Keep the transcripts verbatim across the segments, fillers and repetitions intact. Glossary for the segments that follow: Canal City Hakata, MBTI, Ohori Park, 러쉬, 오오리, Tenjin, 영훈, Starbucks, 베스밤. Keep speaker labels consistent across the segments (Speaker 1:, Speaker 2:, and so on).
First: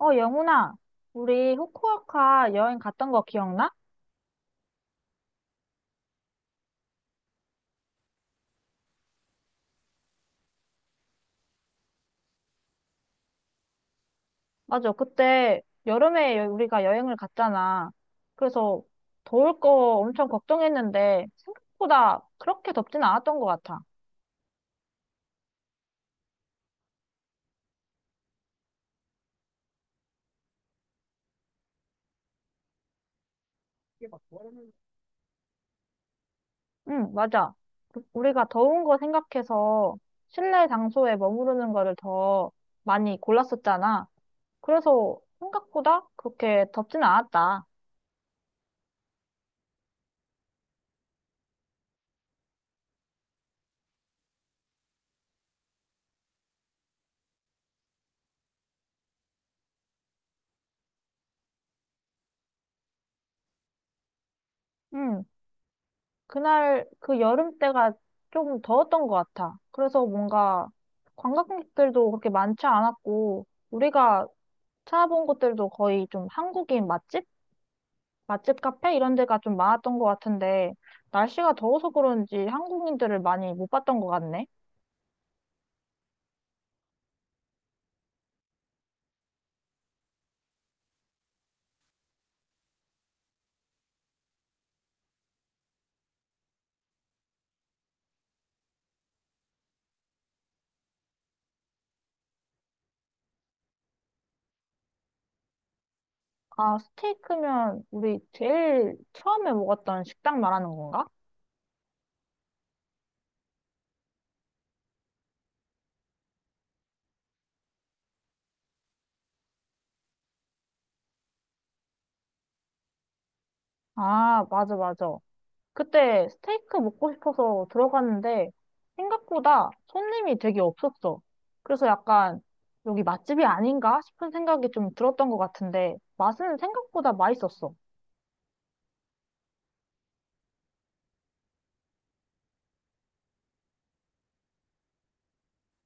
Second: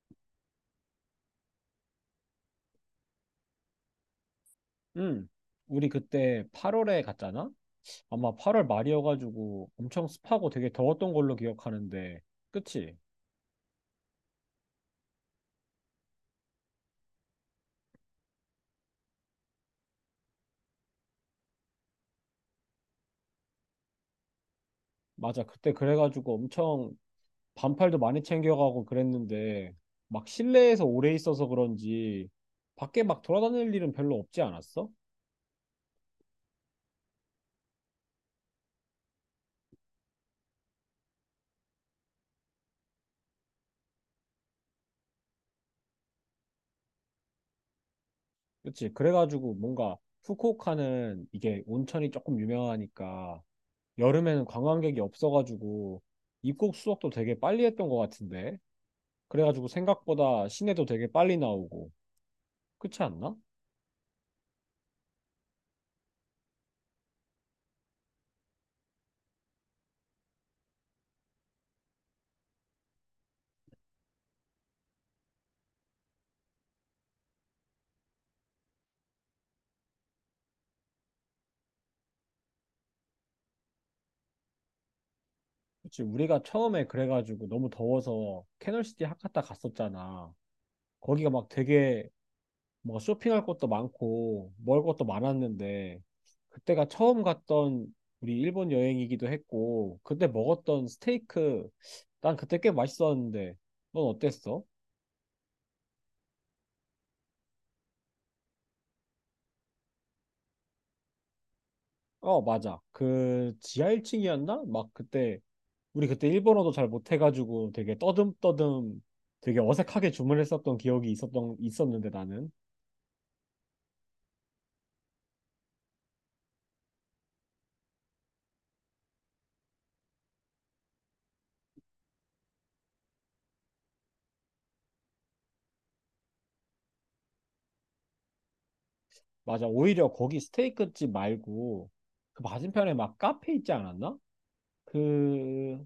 Speaker 1: 어, 영훈아, 우리 후쿠오카 여행 갔던 거 기억나?
Speaker 2: 응. 우리 그때 팔월에 갔잖아? 아마 팔월 말이어가지고 엄청 습하고 되게 더웠던 걸로 기억하는데, 그치?
Speaker 1: 맞아, 그때 여름에 여- 우리가 여행을 갔잖아. 그래서 더울 거 엄청 걱정했는데 생각보다 그렇게 덥진 않았던 것 같아.
Speaker 2: 맞아. 그때 그래가지고 엄청 반팔도 많이 챙겨가고 그랬는데, 막 실내에서 오래 있어서 그런지 밖에 막 돌아다닐 일은 별로 없지 않았어?
Speaker 1: 응, 맞아. 그- 우리가 더운 거 생각해서 실내 장소에 머무르는 거를 더 많이 골랐었잖아. 그래서 생각보다 그렇게 덥진 않았다.
Speaker 2: 그치? 그래가지고 뭔가 후쿠오카는 이게 온천이 조금 유명하니까 여름에는 관광객이 없어가지고 입국 수속도 되게 빨리 했던 것 같은데. 그래가지고 생각보다 시내도 되게 빨리 나오고 그렇지 않나?
Speaker 1: 응, 그날 그 여름 때가 좀 더웠던 것 같아. 그래서 뭔가 관광객들도 그렇게 많지 않았고, 우리가 찾아본 곳들도 거의 좀 한국인 맛집? 맛집 카페? 이런 데가 좀 많았던 것 같은데, 날씨가 더워서 그런지 한국인들을 많이 못 봤던 것 같네.
Speaker 2: 그치, 우리가 처음에 그래가지고 너무 더워서 캐널시티 하카타 갔었잖아. 거기가 막 되게 뭐 쇼핑할 것도 많고 먹을 것도 많았는데, 그때가 처음 갔던 우리 일본 여행이기도 했고, 그때 먹었던 스테이크 난 그때 꽤 맛있었는데 넌 어땠어?
Speaker 1: 아, 스테이크면 우리 제일 처음에 먹었던 식당 말하는 건가?
Speaker 2: 어, 맞아. 그 지하 일 층이었나? 막 그때 우리 그때 일본어도 잘 못해가지고 되게 떠듬떠듬 되게 어색하게 주문했었던 기억이 있었던 있었는데 나는.
Speaker 1: 아, 맞아, 맞아. 그때 스테이크 먹고 싶어서 들어갔는데 생각보다 손님이 되게 없었어. 그래서 약간 여기 맛집이 아닌가 싶은 생각이 좀 들었던 것 같은데 맛은 생각보다 맛있었어.
Speaker 2: 맞아, 오히려 거기 스테이크집 말고 그 맞은편에 막 카페 있지 않았나? 그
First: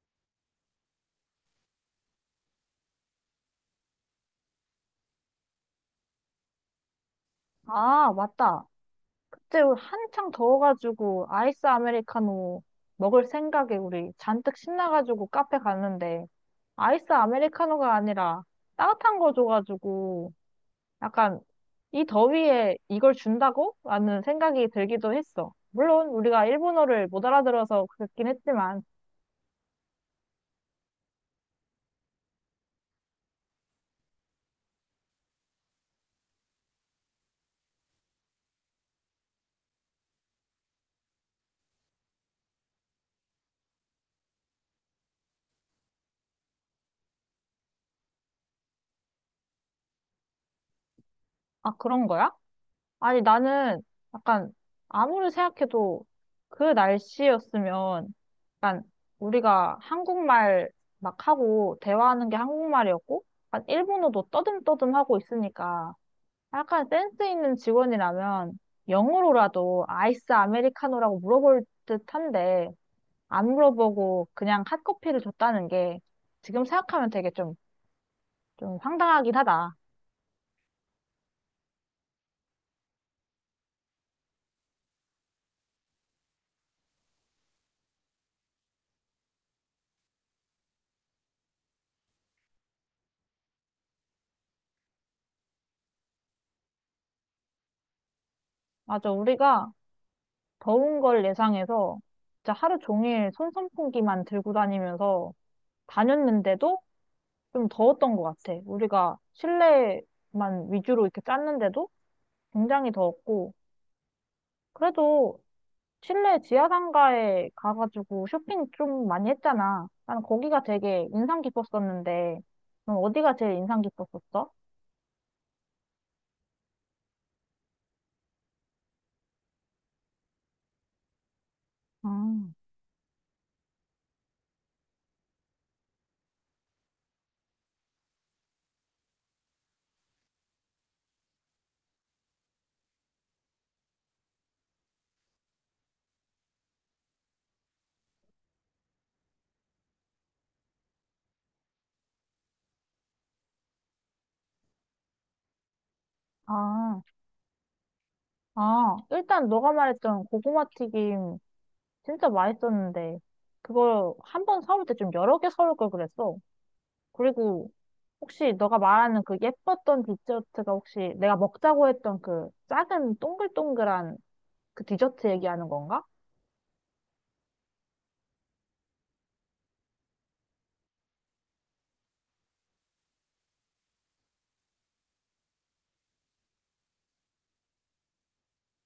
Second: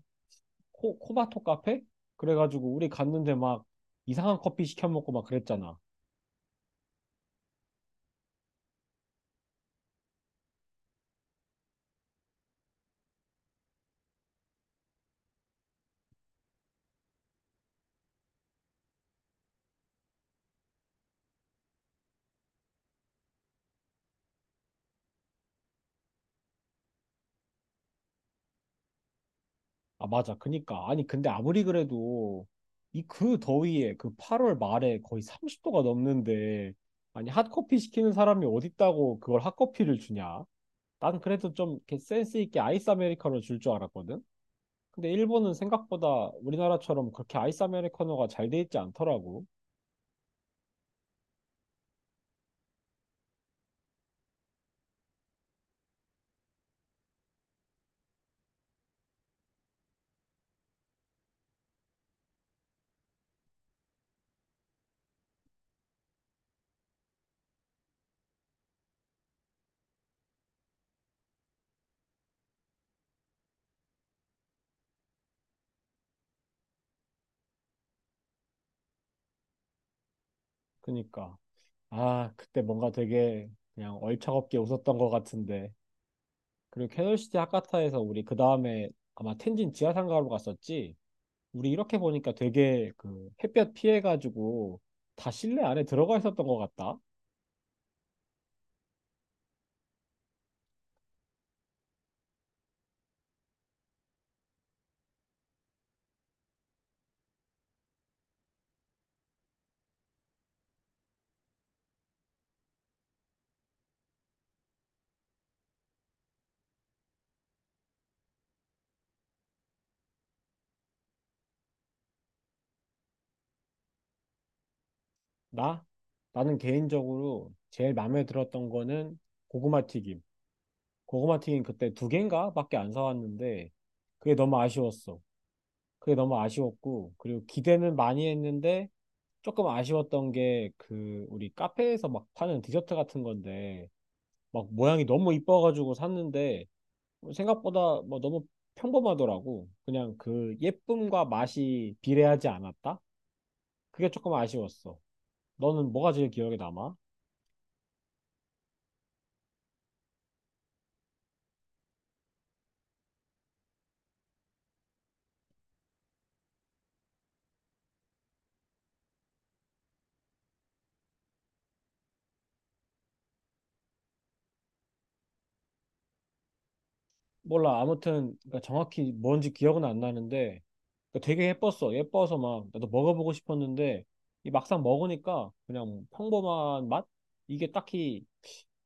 Speaker 2: 코, 코바토 카페? 그래가지고 우리 갔는데 막 이상한 커피 시켜 먹고 막 그랬잖아.
Speaker 1: 아, 맞다. 그때 한창 더워가지고 아이스 아메리카노 먹을 생각에 우리 잔뜩 신나가지고 카페 갔는데 아이스 아메리카노가 아니라 따뜻한 거 줘가지고 약간 이 더위에 이걸 준다고? 라는 생각이 들기도 했어. 물론 우리가 일본어를 못 알아들어서 그랬긴 했지만,
Speaker 2: 아, 맞아. 그니까 아니 근데 아무리 그래도 이 그 더위에 그 팔월 말에 거의 삼십 도가 넘는데, 아니 핫커피 시키는 사람이 어딨다고 그걸 핫커피를 주냐? 난 그래도 좀 이렇게 센스 있게 아이스 아메리카노 줄 줄 알았거든. 근데 일본은 생각보다 우리나라처럼 그렇게 아이스 아메리카노가 잘 돼 있지 않더라고.
Speaker 1: 아, 그런 거야? 아니, 나는 약간 아무리 생각해도 그 날씨였으면 약간 우리가 한국말 막 하고 대화하는 게 한국말이었고, 약간 일본어도 떠듬떠듬 하고 있으니까 약간 센스 있는 직원이라면 영어로라도 아이스 아메리카노라고 물어볼 듯한데, 안 물어보고 그냥 핫커피를 줬다는 게 지금 생각하면 되게 좀, 좀 황당하긴 하다.
Speaker 2: 그니까. 아, 그때 뭔가 되게 그냥 얼차겁게 웃었던 것 같은데. 그리고 캐널시티 하카타에서 우리 그 다음에 아마 텐진 지하상가로 갔었지. 우리 이렇게 보니까 되게 그 햇볕 피해가지고 다 실내 안에 들어가 있었던 것 같다.
Speaker 1: 맞아, 우리가 더운 걸 예상해서 진짜 하루 종일 손 선풍기만 들고 다니면서 다녔는데도 좀 더웠던 것 같아. 우리가 실내만 위주로 이렇게 짰는데도 굉장히 더웠고, 그래도 실내 지하상가에 가가지고 쇼핑 좀 많이 했잖아. 나는 거기가 되게 인상 깊었었는데, 넌 어디가 제일 인상 깊었었어?
Speaker 2: 나 나는 개인적으로 제일 마음에 들었던 거는 고구마 튀김. 고구마 튀김 그때 두
Speaker 1: 아.
Speaker 2: 개인가밖에 안 사왔는데 그게 너무 아쉬웠어. 그게 너무 아쉬웠고, 그리고 기대는 많이 했는데 조금 아쉬웠던 게 그 우리 카페에서 막 파는 디저트 같은 건데 막 모양이 너무 이뻐가지고 샀는데 생각보다 뭐 너무 평범하더라고. 그냥 그 예쁨과 맛이 비례하지 않았다? 그게 조금 아쉬웠어. 너는 뭐가 제일 기억에 남아?
Speaker 1: 아, 아, 일단 너가 말했던 고구마 튀김 진짜 맛있었는데, 그걸 한 번 사올 때 좀 여러 개 사올 걸 그랬어. 그리고 혹시 너가 말하는 그 예뻤던 디저트가 혹시 내가 먹자고 했던 그 작은 동글동글한 그 디저트 얘기하는 건가?
Speaker 2: 몰라. 아무튼 그러니까 정확히 뭔지 기억은 안 나는데, 그러니까 되게 예뻤어. 예뻐서 막 나도 먹어보고 싶었는데 이 막상 먹으니까 그냥 평범한 맛? 이게 딱히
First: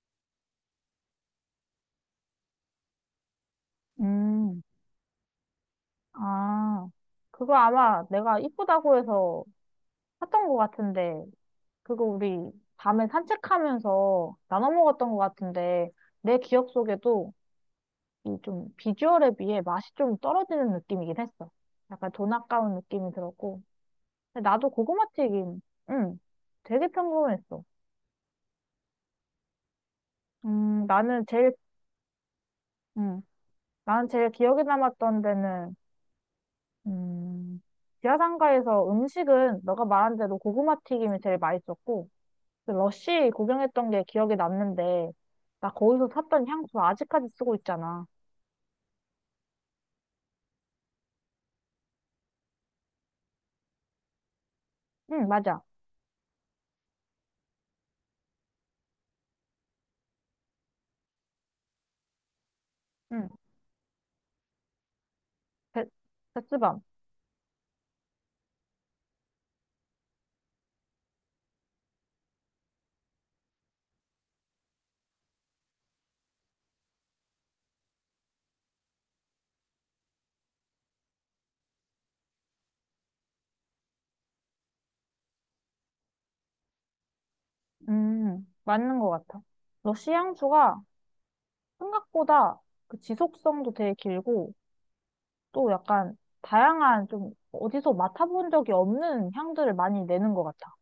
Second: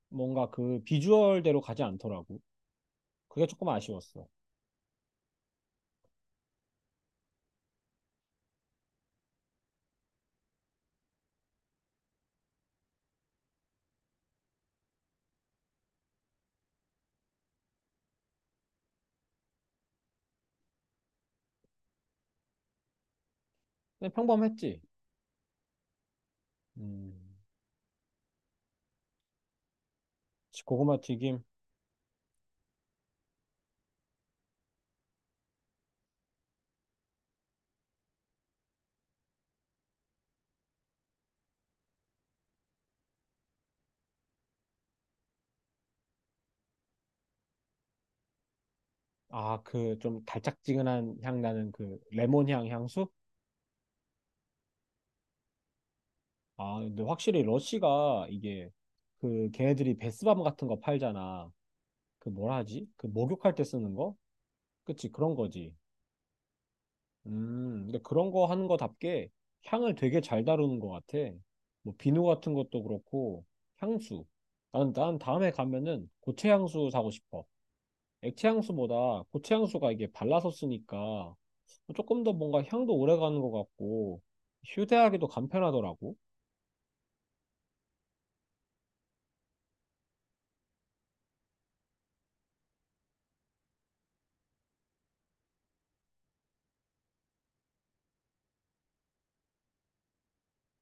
Speaker 2: 뭔가 그 비주얼대로 가지 않더라고. 그게 조금 아쉬웠어.
Speaker 1: 음, 아, 그거 아마 내가 이쁘다고 해서 샀던 것 같은데, 그거 우리 밤에 산책하면서 나눠 먹었던 것 같은데, 내 기억 속에도 이 좀 비주얼에 비해 맛이 좀 떨어지는 느낌이긴 했어. 약간 돈 아까운 느낌이 들었고.
Speaker 2: 그냥
Speaker 1: 근데 나도
Speaker 2: 평범했지.
Speaker 1: 고구마 튀김, 응, 되게
Speaker 2: 음,
Speaker 1: 평범했어. 음,
Speaker 2: 고구마
Speaker 1: 나는
Speaker 2: 튀김.
Speaker 1: 제일, 음, 나는 제일 기억에 남았던 데는, 음, 지하상가에서 음식은 너가 말한 대로 고구마 튀김이 제일 맛있었고, 그 러쉬 구경했던 게 기억에 남는데, 나 거기서 샀던 향수 아직까지 쓰고 있잖아.
Speaker 2: 아, 그 좀 달짝지근한 향 나는 그 레몬 향 향수?
Speaker 1: 응, 맞아.
Speaker 2: 아, 근데 확실히 러쉬가 이게 그 걔네들이 베스밤 같은 거 팔잖아. 그 뭐라 하지? 그
Speaker 1: 응,
Speaker 2: 목욕할 때 쓰는 거? 그치, 그런 거지.
Speaker 1: 베, 베스밤.
Speaker 2: 음, 근데 그런 거 하는 거답게 향을 되게 잘 다루는 것 같아. 뭐, 비누 같은 것도 그렇고, 향수. 난, 난 다음에 가면은 고체 향수 사고 싶어. 액체 향수보다 고체 향수가 이게 발라서 쓰니까 조금 더 뭔가 향도 오래 가는 것 같고, 휴대하기도 간편하더라고.
Speaker 1: 음, 맞는 것 같아. 러쉬 향수가 생각보다 그 지속성도 되게 길고 또 약간 다양한 좀 어디서 맡아본 적이 없는 향들을 많이 내는 것 같아.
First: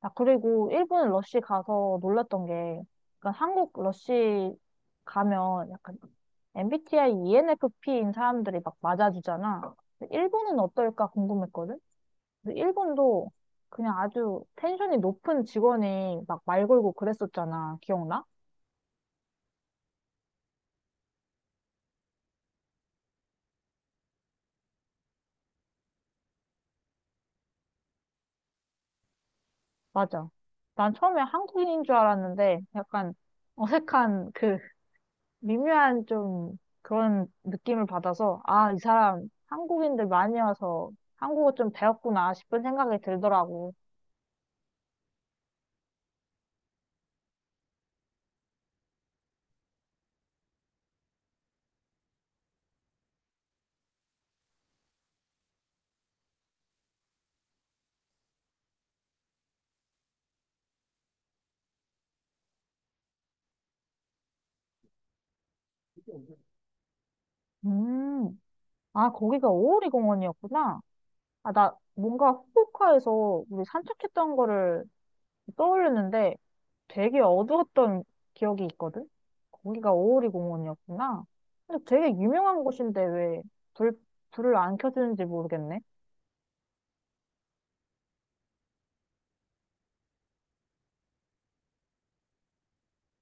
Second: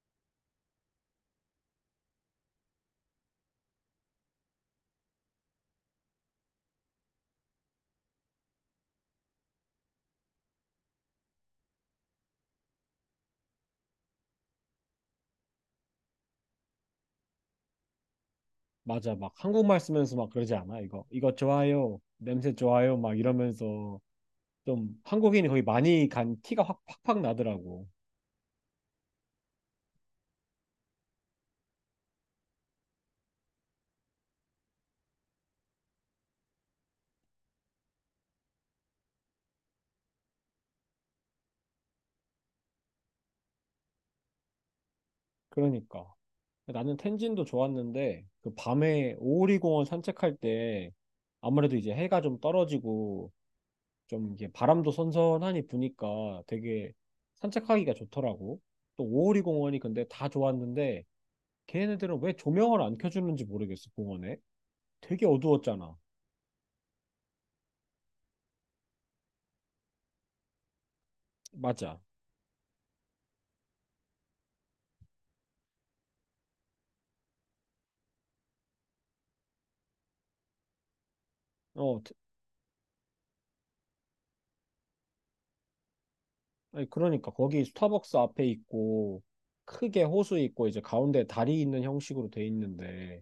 Speaker 1: 아, 그리고 일본 러쉬 가서 놀랐던 게 약간 한국 러쉬 가면 약간 엠비티아이 이엔에프피인 사람들이 막 맞아주잖아. 근데 일본은 어떨까 궁금했거든? 근데 일본도 그냥 아주 텐션이 높은 직원이 막 말 걸고 그랬었잖아. 기억나?
Speaker 2: 맞아, 막 한국말 쓰면서 막 그러지 않아? 이거, 이거 좋아요. 냄새 좋아요. 막 이러면서 좀 한국인이 거의 많이 간 티가 확, 팍팍 나더라고.
Speaker 1: 맞아. 난 처음에 한국인인 줄 알았는데 약간 어색한 그 미묘한 좀 그런 느낌을 받아서 아, 이 사람 한국인들 많이 와서 한국어 좀 배웠구나 싶은 생각이 들더라고.
Speaker 2: 그러니까. 나는 텐진도 좋았는데 그 밤에 오오리 공원 산책할 때 아무래도 이제 해가 좀 떨어지고 좀 이게 바람도 선선하니 부니까 되게 산책하기가 좋더라고. 또 오오리 공원이 근데 다 좋았는데 걔네들은 왜 조명을 안 켜주는지 모르겠어 공원에. 되게 어두웠잖아.
Speaker 1: 음. 아, 거기가 오오리 공원이었구나. 아, 나
Speaker 2: 맞아.
Speaker 1: 뭔가 후쿠오카에서 우리 산책했던 거를 떠올렸는데 되게 어두웠던 기억이 있거든? 거기가 오오리 공원이었구나. 근데
Speaker 2: 어
Speaker 1: 되게
Speaker 2: 트-
Speaker 1: 유명한 곳인데 왜 불, 불을 안 켜주는지 모르겠네.
Speaker 2: 아니, 그러니까 거기 스타벅스 앞에 있고 크게 호수 있고 이제 가운데 다리 있는 형식으로 돼 있는데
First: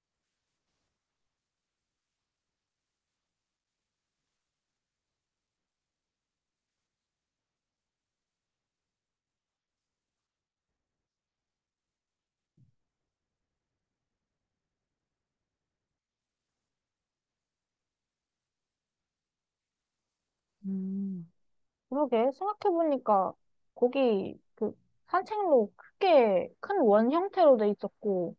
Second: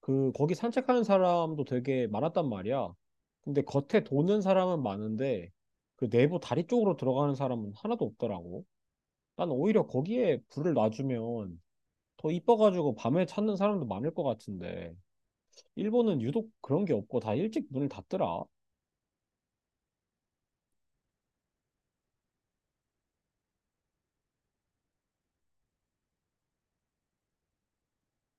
Speaker 2: 그 거기 산책하는 사람도 되게 많았단 말이야. 근데 겉에 도는 사람은 많은데 그 내부 다리 쪽으로 들어가는 사람은 하나도 없더라고. 난 오히려 거기에 불을 놔주면 더 이뻐가지고 밤에 찾는 사람도 많을 것 같은데 일본은 유독 그런 게 없고 다 일찍 문을 닫더라.
Speaker 1: 음. 그러게, 생각해보니까 거기 그 산책로 크게 큰 원 형태로 돼 있었고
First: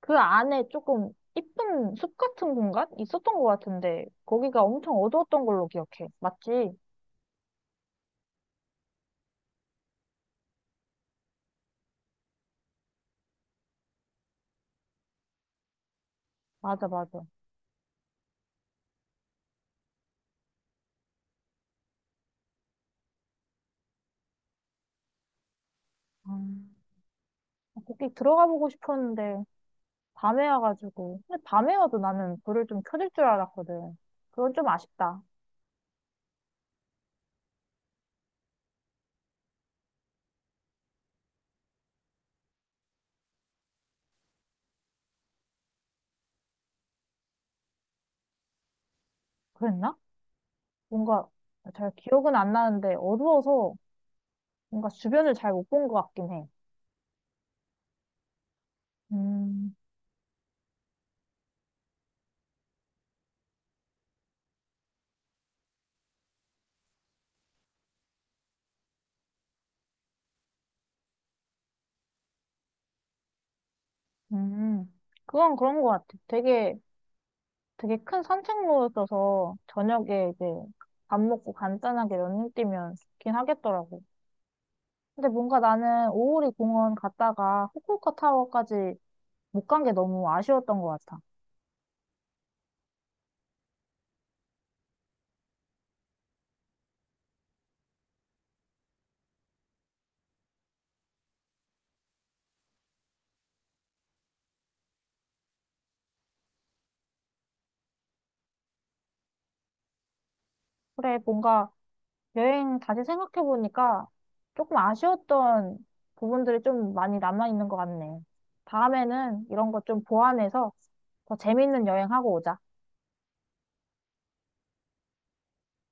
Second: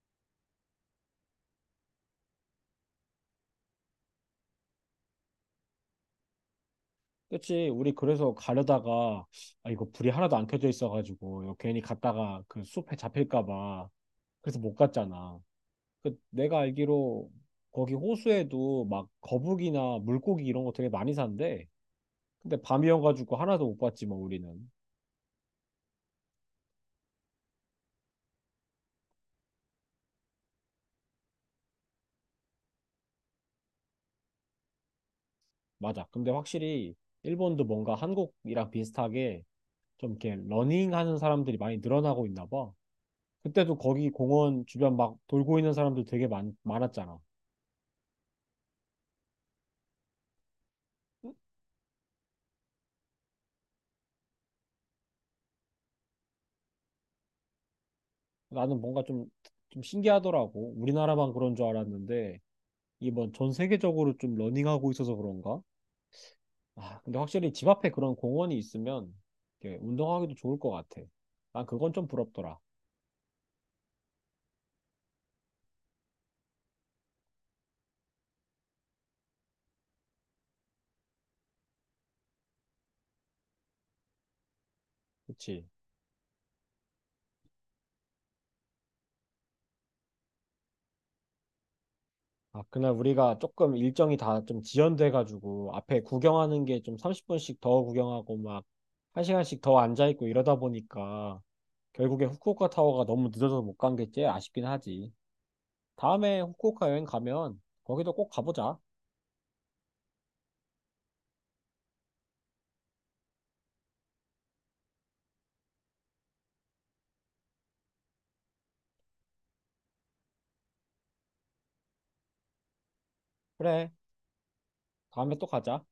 Speaker 1: 그 안에 조금 이쁜 숲 같은 공간 있었던 것 같은데 거기가 엄청 어두웠던 걸로 기억해. 맞지?
Speaker 2: 그치? 우리 그래서 가려다가 아 이거 불이 하나도 안 켜져 있어가지고 이거 괜히 갔다가 그 숲에 잡힐까 봐 그래서 못 갔잖아. 그 내가
Speaker 1: 맞아, 맞아.
Speaker 2: 알기로 거기 호수에도 막 거북이나 물고기 이런 거 되게 많이 산대. 근데 밤이어가지고 하나도 못 봤지 뭐 우리는.
Speaker 1: 음. 거기 들어가 보고 싶었는데 밤에 와가지고. 근데 밤에 와도 나는 불을 좀 켜질 줄 알았거든. 그건 좀 아쉽다.
Speaker 2: 맞아. 근데 확실히 일본도 뭔가 한국이랑 비슷하게 좀 이렇게 러닝하는 사람들이 많이 늘어나고 있나 봐. 그때도 거기 공원 주변 막 돌고 있는 사람들 되게 많, 많았잖아.
Speaker 1: 그랬나? 뭔가 잘 기억은 안 나는데 어두워서 뭔가 주변을 잘 못 본 것 같긴 해.
Speaker 2: 나는 뭔가 좀,
Speaker 1: 음,
Speaker 2: 좀 신기하더라고. 우리나라만 그런 줄 알았는데 이게 뭐 전 세계적으로 좀 러닝하고 있어서 그런가? 아, 근데 확실히 집 앞에 그런 공원이 있으면 이렇게 운동하기도 좋을 것 같아. 난 그건 좀 부럽더라.
Speaker 1: 음. 그건 그런 것 같아. 되게, 되게 큰 산책로였어서 저녁에 이제 밥 먹고 간단하게 러닝 뛰면 좋긴 하겠더라고. 근데 뭔가
Speaker 2: 그치?
Speaker 1: 나는 오오리 공원 갔다가 후쿠오카 타워까지 못 간 게 너무 아쉬웠던 것 같아.
Speaker 2: 아, 그날 우리가 조금 일정이 다 좀 지연돼가지고 앞에 구경하는 게 좀 삼십 분씩 더 구경하고 막 한 시간씩 더 앉아있고 이러다 보니까 결국에 후쿠오카 타워가 너무 늦어서 못 간 게 제일 아쉽긴 하지. 다음에 후쿠오카 여행 가면 거기도 꼭 가보자.
Speaker 1: 그래, 뭔가 여행 다시 생각해보니까 조금 아쉬웠던 부분들이 좀 많이 남아있는 것 같네. 다음에는 이런 것 좀 보완해서 더 재밌는 여행하고 오자.
Speaker 2: 그래. 다음에 또 가자.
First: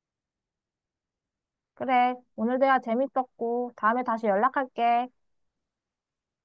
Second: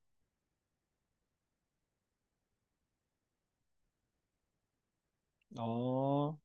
Speaker 1: 그래, 오늘 대화 재밌었고, 다음에 다시 연락할게.
Speaker 2: 어.